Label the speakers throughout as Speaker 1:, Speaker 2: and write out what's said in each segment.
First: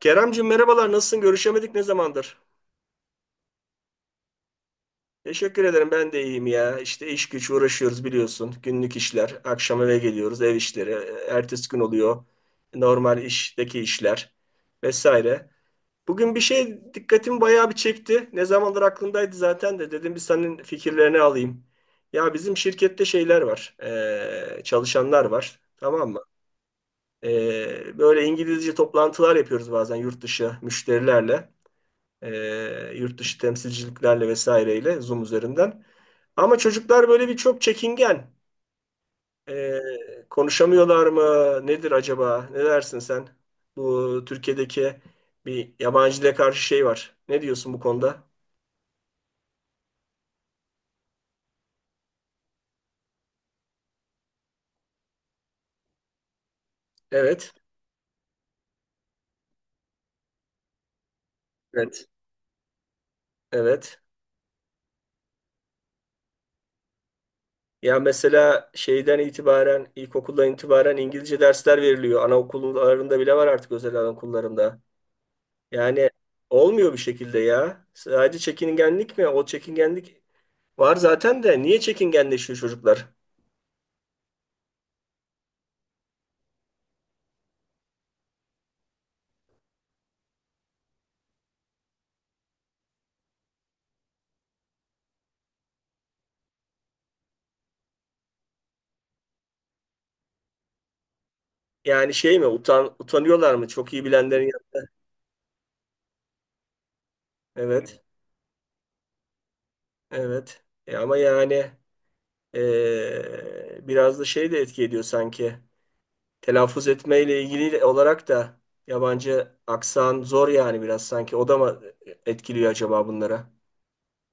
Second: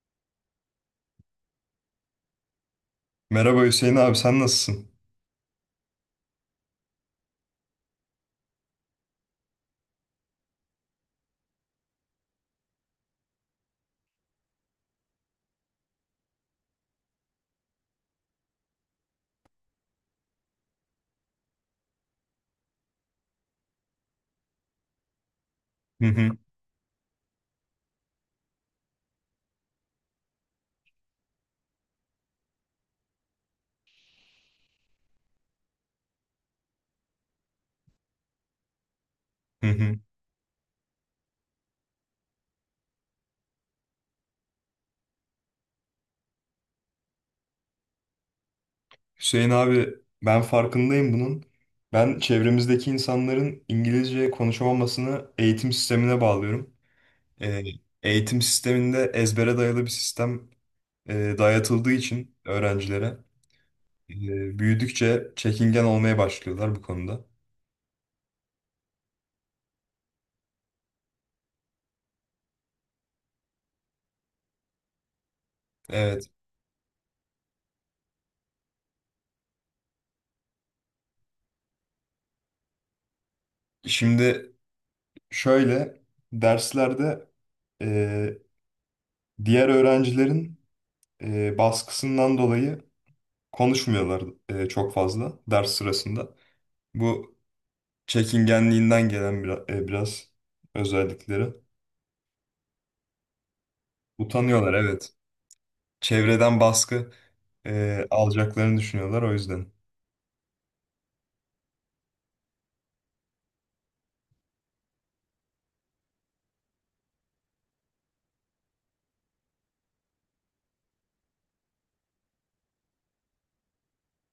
Speaker 1: Keremcim merhabalar nasılsın? Görüşemedik ne zamandır?
Speaker 2: Merhaba Hüseyin abi, sen nasılsın?
Speaker 1: Teşekkür ederim ben de iyiyim ya. İşte iş güç uğraşıyoruz biliyorsun. Günlük işler. Akşam eve geliyoruz ev işleri. Ertesi gün oluyor. Normal işteki işler vesaire. Bugün bir şey dikkatimi bayağı bir çekti. Ne zamandır aklımdaydı zaten de dedim bir senin fikirlerini alayım. Ya bizim şirkette şeyler var. Çalışanlar var.
Speaker 2: Hı
Speaker 1: Tamam mı?
Speaker 2: hı,
Speaker 1: Böyle İngilizce toplantılar yapıyoruz bazen yurt dışı müşterilerle. Ee, Yurt dışı temsilciliklerle vesaireyle Zoom üzerinden. Ama çocuklar böyle bir çok çekingen.
Speaker 2: hı
Speaker 1: Ee,
Speaker 2: hı.
Speaker 1: Konuşamıyorlar mı? Nedir acaba? Ne dersin sen? Bu Türkiye'deki bir yabancı dile karşı şey var. Ne diyorsun bu konuda?
Speaker 2: Hüseyin abi, ben farkındayım bunun. Ben çevremizdeki insanların İngilizce konuşamamasını eğitim sistemine bağlıyorum.
Speaker 1: Evet.
Speaker 2: Ee, Eğitim sisteminde ezbere dayalı bir sistem dayatıldığı
Speaker 1: Evet.
Speaker 2: için öğrencilere
Speaker 1: Evet.
Speaker 2: büyüdükçe çekingen olmaya başlıyorlar bu konuda.
Speaker 1: Ya mesela şeyden itibaren, ilkokuldan itibaren İngilizce dersler veriliyor. Anaokullarında bile var artık özel anaokullarında. Yani
Speaker 2: Evet,
Speaker 1: olmuyor bir şekilde ya. Sadece çekingenlik mi? O çekingenlik var zaten de niye çekingenleşiyor çocuklar?
Speaker 2: şimdi şöyle, derslerde e, diğer öğrencilerin baskısından dolayı konuşmuyorlar çok fazla ders sırasında. Bu çekingenliğinden gelen biraz özellikleri.
Speaker 1: Yani şey mi, utanıyorlar mı? Çok iyi bilenlerin
Speaker 2: Utanıyorlar, evet. Çevreden baskı
Speaker 1: Evet.
Speaker 2: alacaklarını düşünüyorlar, o yüzden.
Speaker 1: Evet. E ama yani biraz da şey de etki ediyor sanki. Telaffuz etmeyle ilgili olarak da yabancı aksan zor yani biraz sanki. O da mı etkiliyor acaba bunlara?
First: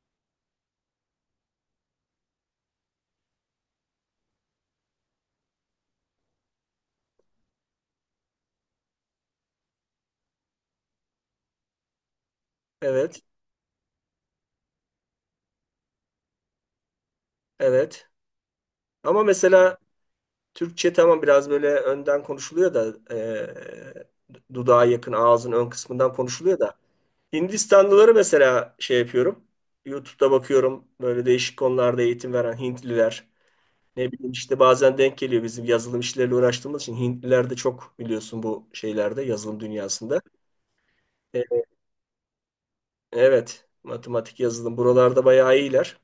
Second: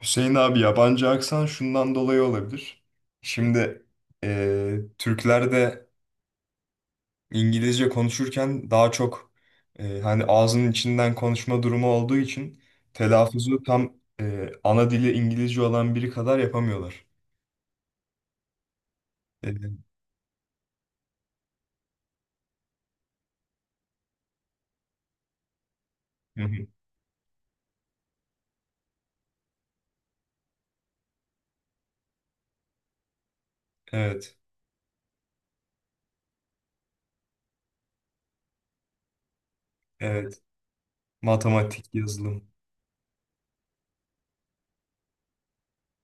Speaker 2: Hüseyin abi, yabancı aksan şundan dolayı olabilir. Şimdi Türkler de İngilizce konuşurken daha çok hani ağzının içinden konuşma durumu olduğu için
Speaker 1: Evet.
Speaker 2: telaffuzu tam ana dili İngilizce olan biri kadar yapamıyorlar.
Speaker 1: Evet. Ama mesela
Speaker 2: E,
Speaker 1: Türkçe tamam biraz böyle önden konuşuluyor da dudağa yakın ağzın ön kısmından
Speaker 2: Hı
Speaker 1: konuşuluyor
Speaker 2: hı.
Speaker 1: da. Hindistanlıları mesela şey yapıyorum. YouTube'da bakıyorum böyle değişik konularda eğitim veren Hintliler. Ne bileyim
Speaker 2: Evet,
Speaker 1: işte bazen denk geliyor bizim yazılım işleriyle uğraştığımız için Hintliler de çok biliyorsun bu şeylerde yazılım dünyasında.
Speaker 2: evet.
Speaker 1: E,
Speaker 2: Matematik, yazılım.
Speaker 1: evet, matematik yazılım buralarda bayağı iyiler.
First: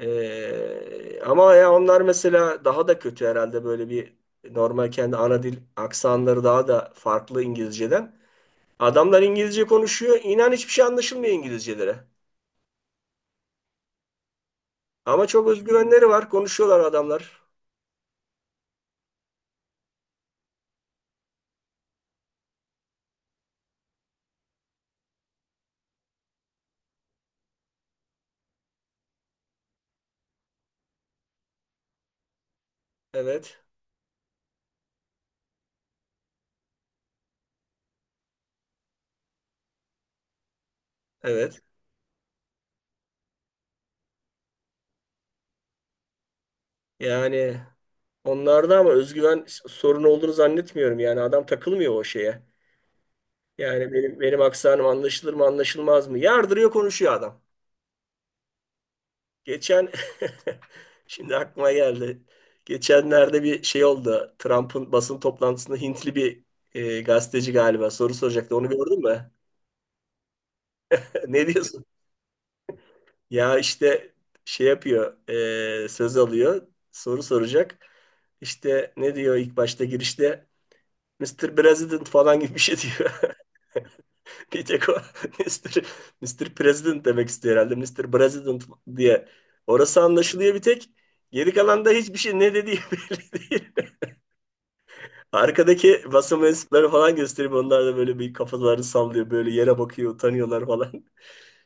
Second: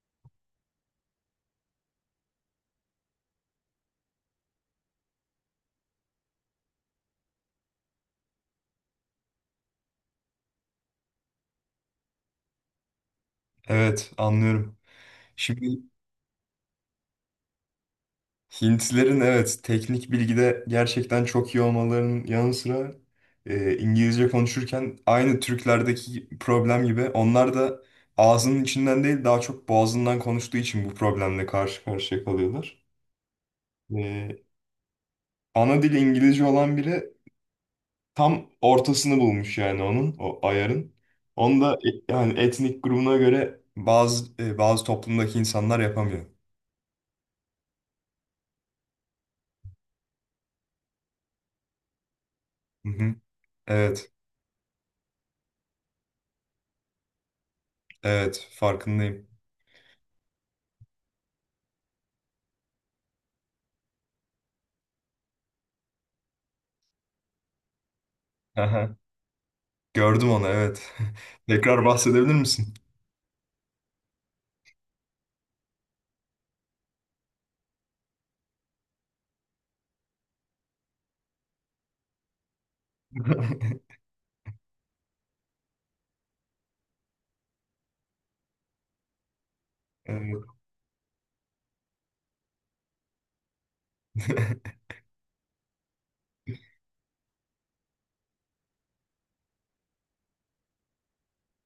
Speaker 1: Ama ya onlar mesela daha da kötü herhalde, böyle bir normal kendi ana dil aksanları daha da farklı İngilizceden. Adamlar İngilizce konuşuyor. İnan hiçbir şey anlaşılmıyor İngilizcelere.
Speaker 2: Evet, anlıyorum.
Speaker 1: Ama çok
Speaker 2: Şimdi
Speaker 1: özgüvenleri var. Konuşuyorlar adamlar.
Speaker 2: Hintlilerin, evet, teknik bilgide gerçekten çok iyi olmalarının yanı sıra İngilizce konuşurken aynı Türklerdeki problem gibi onlar da ağzının içinden değil daha çok boğazından konuştuğu için bu problemle karşı karşıya kalıyorlar.
Speaker 1: Evet.
Speaker 2: E, Ana dili İngilizce olan biri tam ortasını bulmuş yani, onun o ayarın. Onu
Speaker 1: Evet.
Speaker 2: da yani etnik grubuna göre bazı toplumdaki insanlar yapamıyor.
Speaker 1: Yani onlarda ama özgüven sorunu olduğunu zannetmiyorum. Yani adam takılmıyor o şeye.
Speaker 2: Hı hı.
Speaker 1: Yani
Speaker 2: Evet.
Speaker 1: benim aksanım anlaşılır mı anlaşılmaz mı? Yardırıyor konuşuyor adam.
Speaker 2: Evet, farkındayım.
Speaker 1: Geçen şimdi aklıma geldi. Geçenlerde bir şey oldu. Trump'ın basın toplantısında Hintli bir gazeteci galiba soru soracaktı. Onu
Speaker 2: Aha,
Speaker 1: gördün mü?
Speaker 2: gördüm onu, evet.
Speaker 1: Ne diyorsun?
Speaker 2: Tekrar bahsedebilir misin?
Speaker 1: Ya işte şey yapıyor, söz alıyor, soru soracak. İşte ne diyor ilk başta girişte? Mister President falan gibi bir şey diyor. Bir tek o Mr. Mr. President demek istiyor herhalde. Mister President diye. Orası
Speaker 2: Evet.
Speaker 1: anlaşılıyor bir tek. Geri kalan da hiçbir şey ne dediği belli değil. Arkadaki basın mensupları falan gösterip onlar da böyle bir kafalarını sallıyor. Böyle yere bakıyor, utanıyorlar falan.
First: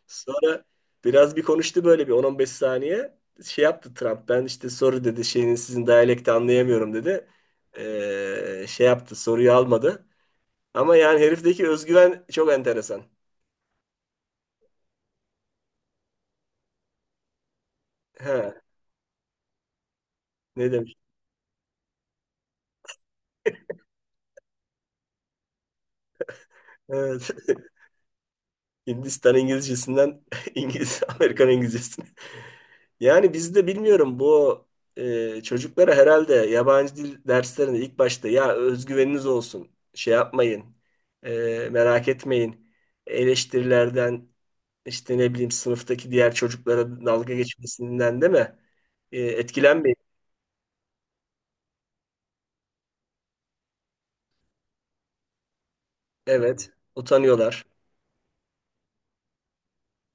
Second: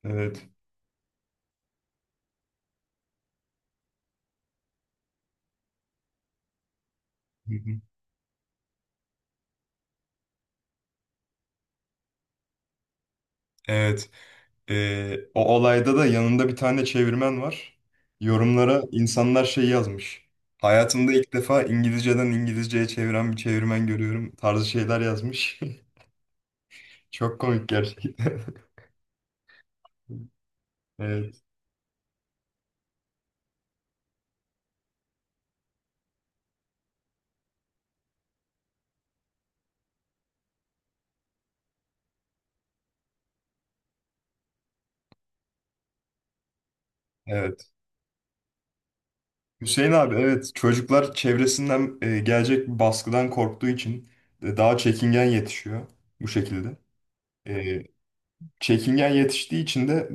Speaker 2: Evet.
Speaker 1: Sonra biraz bir konuştu böyle bir 10-15 saniye. Şey yaptı Trump. Ben işte soru dedi şeyin, sizin diyalekti anlayamıyorum dedi.
Speaker 2: Hı hı.
Speaker 1: Şey yaptı, soruyu almadı. Ama yani herifteki özgüven çok enteresan.
Speaker 2: Evet. O olayda da yanında bir tane çevirmen var.
Speaker 1: Ha,
Speaker 2: Yorumlara insanlar şey yazmış.
Speaker 1: ne demiş?
Speaker 2: Hayatımda ilk defa İngilizceden İngilizceye çeviren bir çevirmen görüyorum tarzı şeyler yazmış.
Speaker 1: Evet.
Speaker 2: Çok komik gerçekten.
Speaker 1: Hindistan İngilizcesinden İngiliz
Speaker 2: Evet,
Speaker 1: Amerikan İngilizcesine. Yani biz de bilmiyorum, bu çocuklara herhalde yabancı dil derslerinde ilk başta, ya özgüveniniz olsun, şey yapmayın, merak etmeyin, eleştirilerden işte ne bileyim sınıftaki diğer çocuklara dalga
Speaker 2: evet.
Speaker 1: geçmesinden, değil mi?
Speaker 2: Hüseyin
Speaker 1: Etkilenmeyin.
Speaker 2: abi, evet, çocuklar çevresinden gelecek bir baskıdan korktuğu için daha çekingen yetişiyor bu
Speaker 1: Evet,
Speaker 2: şekilde.
Speaker 1: utanıyorlar.
Speaker 2: E, Çekingen yetiştiği için de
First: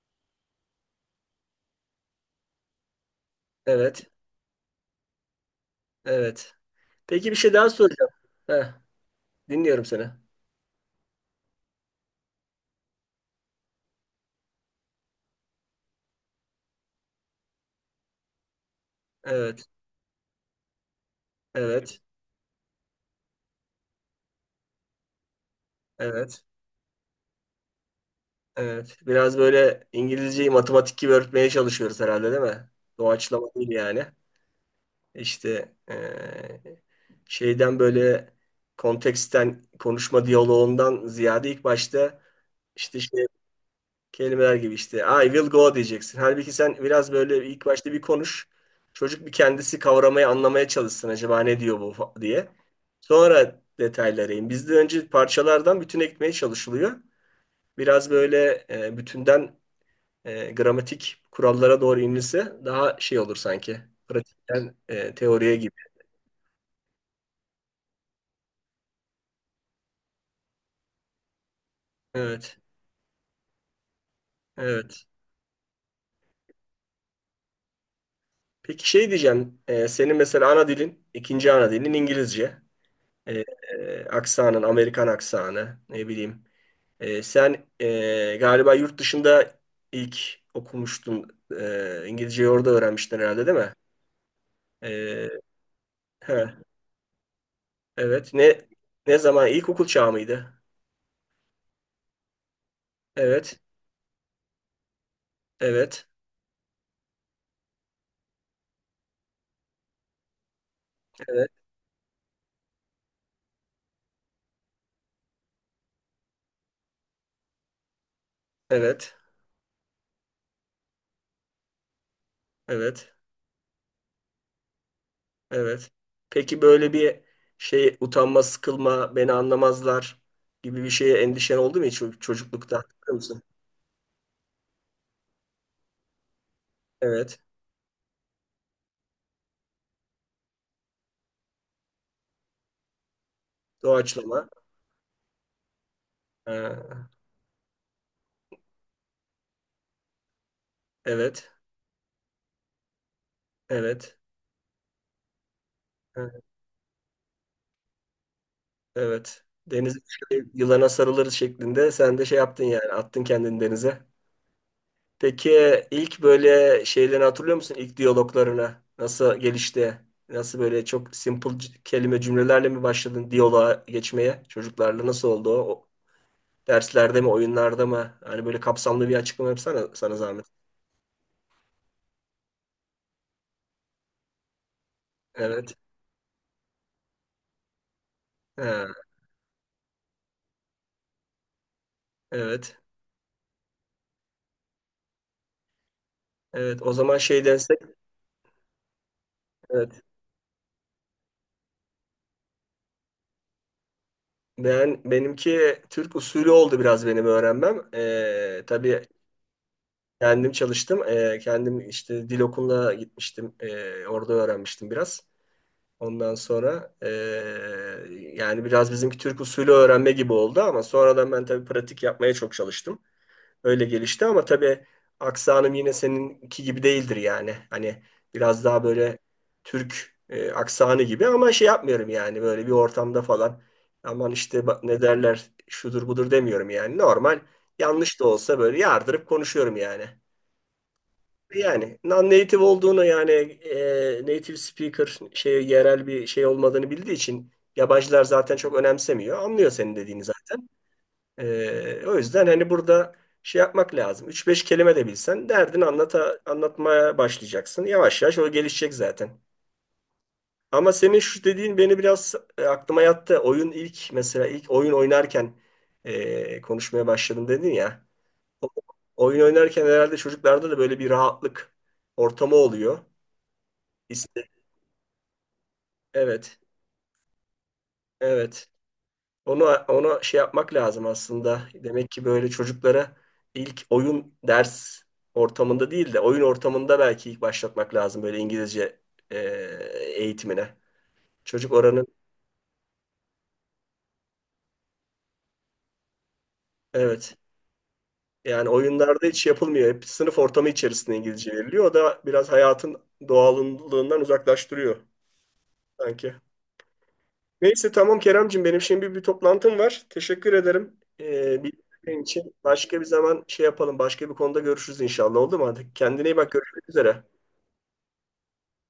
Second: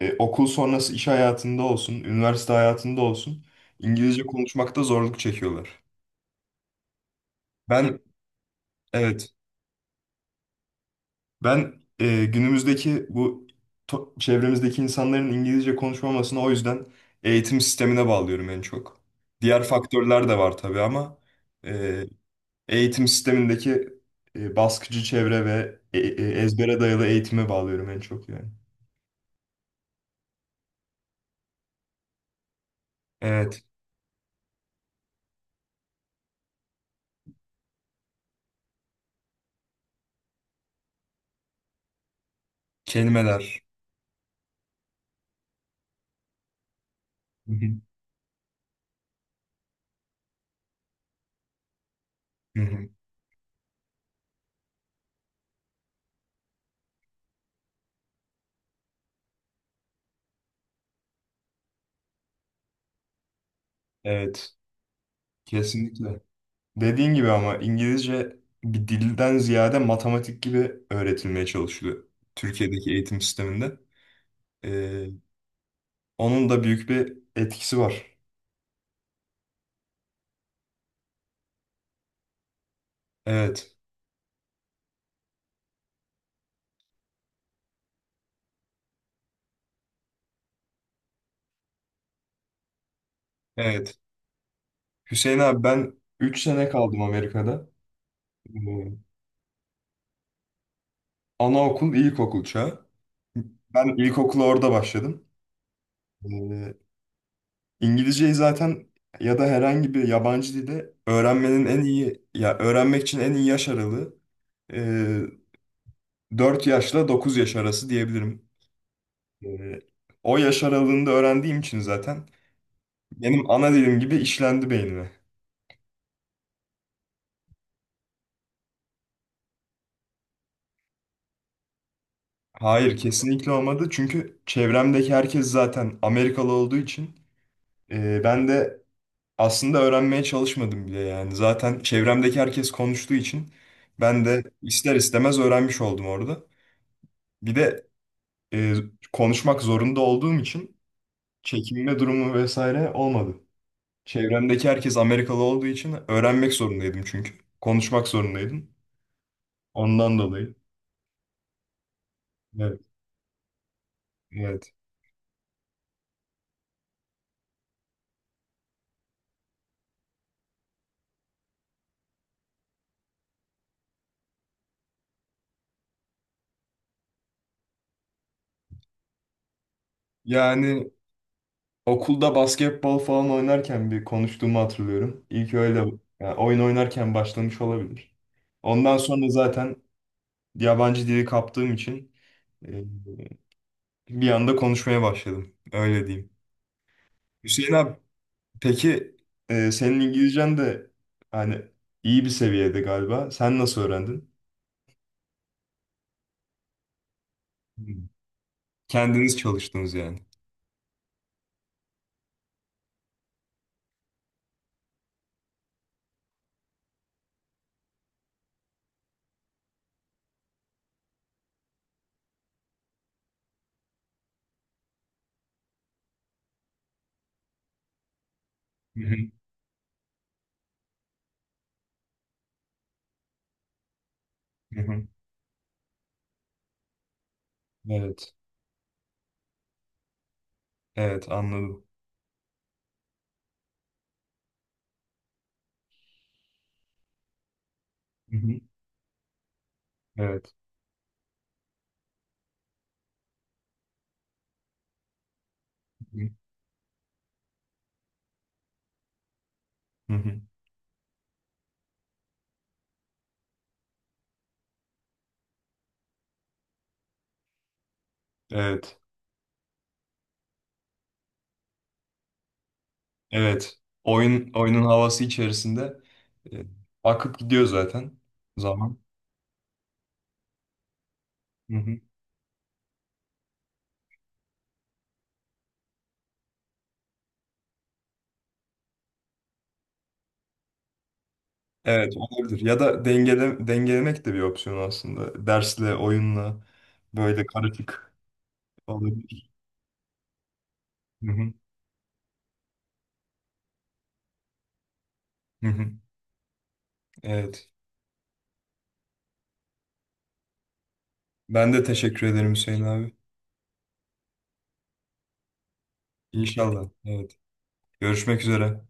Speaker 2: okul sonrası iş hayatında olsun, üniversite hayatında olsun,
Speaker 1: Evet,
Speaker 2: İngilizce konuşmakta zorluk çekiyorlar.
Speaker 1: evet. Peki bir şey daha
Speaker 2: Ben,
Speaker 1: soracağım. Heh,
Speaker 2: evet,
Speaker 1: dinliyorum seni.
Speaker 2: ben günümüzdeki bu çevremizdeki insanların İngilizce konuşmamasını, o yüzden, eğitim sistemine bağlıyorum en çok. Diğer
Speaker 1: Evet,
Speaker 2: faktörler de var tabii ama
Speaker 1: evet,
Speaker 2: e, eğitim sistemindeki baskıcı çevre ve
Speaker 1: evet.
Speaker 2: ezbere dayalı eğitime bağlıyorum en çok yani.
Speaker 1: Evet. Biraz böyle İngilizceyi matematik gibi öğretmeye çalışıyoruz herhalde, değil mi? Doğaçlama
Speaker 2: Evet,
Speaker 1: değil yani. İşte şeyden böyle, konteksten, konuşma diyaloğundan ziyade ilk başta işte şey,
Speaker 2: kelimeler.
Speaker 1: kelimeler gibi, işte I will go diyeceksin. Halbuki sen biraz böyle
Speaker 2: Hı
Speaker 1: ilk
Speaker 2: hı,
Speaker 1: başta bir konuş. Çocuk bir kendisi kavramaya anlamaya çalışsın acaba ne diyor bu diye.
Speaker 2: hı hı.
Speaker 1: Sonra detaylara in. Bizde önce parçalardan bütüne gitmeye çalışılıyor. Biraz böyle bütünden gramatik kurallara doğru inilse daha şey olur sanki.
Speaker 2: Evet,
Speaker 1: Pratikten teoriye gibi.
Speaker 2: kesinlikle. Dediğin gibi, ama İngilizce bir dilden ziyade matematik gibi öğretilmeye çalışılıyor
Speaker 1: Evet,
Speaker 2: Türkiye'deki eğitim sisteminde.
Speaker 1: evet.
Speaker 2: E, Onun da büyük bir etkisi var.
Speaker 1: Peki şey diyeceğim, senin mesela ana dilin, ikinci ana dilin İngilizce. E,
Speaker 2: Evet,
Speaker 1: aksanın, Amerikan aksanı, ne bileyim. Sen galiba yurt dışında ilk okumuştun, İngilizceyi orada öğrenmiştin herhalde, değil mi?
Speaker 2: evet.
Speaker 1: E,
Speaker 2: Hüseyin abi, ben üç
Speaker 1: he,
Speaker 2: sene kaldım Amerika'da.
Speaker 1: evet.
Speaker 2: Ee,
Speaker 1: Ne zaman? İlkokul çağı mıydı?
Speaker 2: Anaokul, ilkokul çağı.
Speaker 1: Evet,
Speaker 2: Ben ilkokula orada başladım.
Speaker 1: evet,
Speaker 2: Ee, İngilizceyi zaten, ya da herhangi bir yabancı dilde
Speaker 1: evet,
Speaker 2: öğrenmenin en iyi, ya öğrenmek için en iyi yaş aralığı e, 4 yaşla 9 yaş arası diyebilirim.
Speaker 1: evet,
Speaker 2: Ee, O yaş aralığında öğrendiğim için zaten
Speaker 1: evet.
Speaker 2: benim ana dilim gibi işlendi beynime.
Speaker 1: Evet. Peki böyle bir şey, utanma, sıkılma, beni anlamazlar gibi bir şeye endişen oldu mu hiç çocuklukta?
Speaker 2: Hayır,
Speaker 1: Hatırlıyor musun?
Speaker 2: kesinlikle olmadı. Çünkü çevremdeki herkes zaten Amerikalı olduğu için
Speaker 1: Evet.
Speaker 2: ben de aslında öğrenmeye çalışmadım bile yani. Zaten çevremdeki herkes konuştuğu için ben de
Speaker 1: Doğaçlama.
Speaker 2: ister istemez öğrenmiş oldum orada.
Speaker 1: Ha,
Speaker 2: Bir de e, konuşmak zorunda olduğum için
Speaker 1: evet.
Speaker 2: çekinme durumu vesaire olmadı.
Speaker 1: Evet.
Speaker 2: Çevremdeki herkes Amerikalı olduğu için
Speaker 1: Ha,
Speaker 2: öğrenmek zorundaydım çünkü. Konuşmak zorundaydım.
Speaker 1: evet. Denize
Speaker 2: Ondan
Speaker 1: düşelim,
Speaker 2: dolayı.
Speaker 1: yılana sarılırız şeklinde sen de şey yaptın
Speaker 2: Evet,
Speaker 1: yani, attın kendini denize.
Speaker 2: evet.
Speaker 1: Peki ilk böyle şeylerini hatırlıyor musun? İlk diyaloglarına nasıl gelişti? Nasıl böyle çok simple kelime cümlelerle mi başladın diyaloğa geçmeye? Çocuklarla nasıl oldu o? Derslerde mi, oyunlarda mı? Hani böyle kapsamlı bir açıklama yapsana, sana zahmet.
Speaker 2: Yani, okulda basketbol falan oynarken bir konuştuğumu hatırlıyorum. İlk
Speaker 1: Evet.
Speaker 2: öyle, yani oyun oynarken başlamış olabilir.
Speaker 1: Ha,
Speaker 2: Ondan sonra zaten yabancı dili kaptığım için
Speaker 1: evet.
Speaker 2: e, bir anda konuşmaya başladım. Öyle diyeyim.
Speaker 1: Evet. O zaman şey
Speaker 2: Hüseyin
Speaker 1: densek.
Speaker 2: abi, peki senin
Speaker 1: Evet.
Speaker 2: İngilizcen de hani iyi bir seviyede galiba. Sen nasıl öğrendin?
Speaker 1: Ben, benimki Türk usulü oldu biraz benim öğrenmem.
Speaker 2: Hmm.
Speaker 1: Tabii
Speaker 2: Kendiniz çalıştınız yani.
Speaker 1: kendim çalıştım. Kendim işte dil okuluna gitmiştim. Orada öğrenmiştim biraz. Ondan sonra yani biraz bizimki Türk usulü öğrenme gibi oldu ama sonradan ben tabii pratik yapmaya çok çalıştım. Öyle gelişti ama tabii aksanım yine seninki gibi değildir yani. Hani biraz daha
Speaker 2: Hı hı,
Speaker 1: böyle Türk aksanı gibi ama şey yapmıyorum yani böyle bir ortamda falan. Aman işte
Speaker 2: hı
Speaker 1: bak ne
Speaker 2: hı.
Speaker 1: derler, şudur budur demiyorum yani. Normal yanlış da
Speaker 2: Evet.
Speaker 1: olsa böyle yardırıp konuşuyorum yani.
Speaker 2: Evet, anladım.
Speaker 1: Yani non-native olduğunu, yani native speaker, şey, yerel bir şey olmadığını bildiği için yabancılar
Speaker 2: Hı hı.
Speaker 1: zaten çok önemsemiyor. Anlıyor senin dediğini
Speaker 2: Evet.
Speaker 1: zaten. O yüzden hani burada şey yapmak lazım. Üç beş kelime de bilsen derdini
Speaker 2: Hı hı.
Speaker 1: anlatmaya başlayacaksın. Yavaş yavaş o gelişecek zaten.
Speaker 2: Hı hı.
Speaker 1: Ama senin şu dediğin beni biraz aklıma yattı. Oyun ilk, mesela ilk oyun oynarken konuşmaya başladım dedin ya. O-
Speaker 2: Evet.
Speaker 1: Oyun oynarken herhalde çocuklarda da böyle bir rahatlık ortamı oluyor.
Speaker 2: Evet.
Speaker 1: İşte,
Speaker 2: Oyun oyunun havası içerisinde
Speaker 1: evet,
Speaker 2: e, akıp gidiyor zaten
Speaker 1: evet.
Speaker 2: zaman.
Speaker 1: Onu, ona şey yapmak lazım aslında.
Speaker 2: Hı hı.
Speaker 1: Demek ki böyle çocuklara ilk, oyun ders ortamında değil de oyun ortamında belki ilk başlatmak lazım böyle İngilizce e, eğitimine. Çocuk oranın,
Speaker 2: Evet, olabilir. Ya da dengelemek de bir opsiyon aslında. Dersle, oyunla
Speaker 1: evet,
Speaker 2: böyle karışık
Speaker 1: yani oyunlarda hiç
Speaker 2: olabilir.
Speaker 1: yapılmıyor. Hep sınıf ortamı içerisinde
Speaker 2: Hı
Speaker 1: İngilizce
Speaker 2: hı.
Speaker 1: veriliyor. O da biraz hayatın doğallığından uzaklaştırıyor
Speaker 2: Hı hı.
Speaker 1: sanki.
Speaker 2: Evet.
Speaker 1: Neyse, tamam Keremcim, benim şimdi bir toplantım var. Teşekkür ederim.
Speaker 2: Ben de
Speaker 1: Bilgilerin
Speaker 2: teşekkür ederim
Speaker 1: için,
Speaker 2: Hüseyin
Speaker 1: başka bir
Speaker 2: abi.
Speaker 1: zaman şey yapalım. Başka bir konuda görüşürüz inşallah, oldu mu? Hadi kendine iyi bak, görüşmek
Speaker 2: İnşallah.
Speaker 1: üzere.
Speaker 2: Evet. Görüşmek üzere.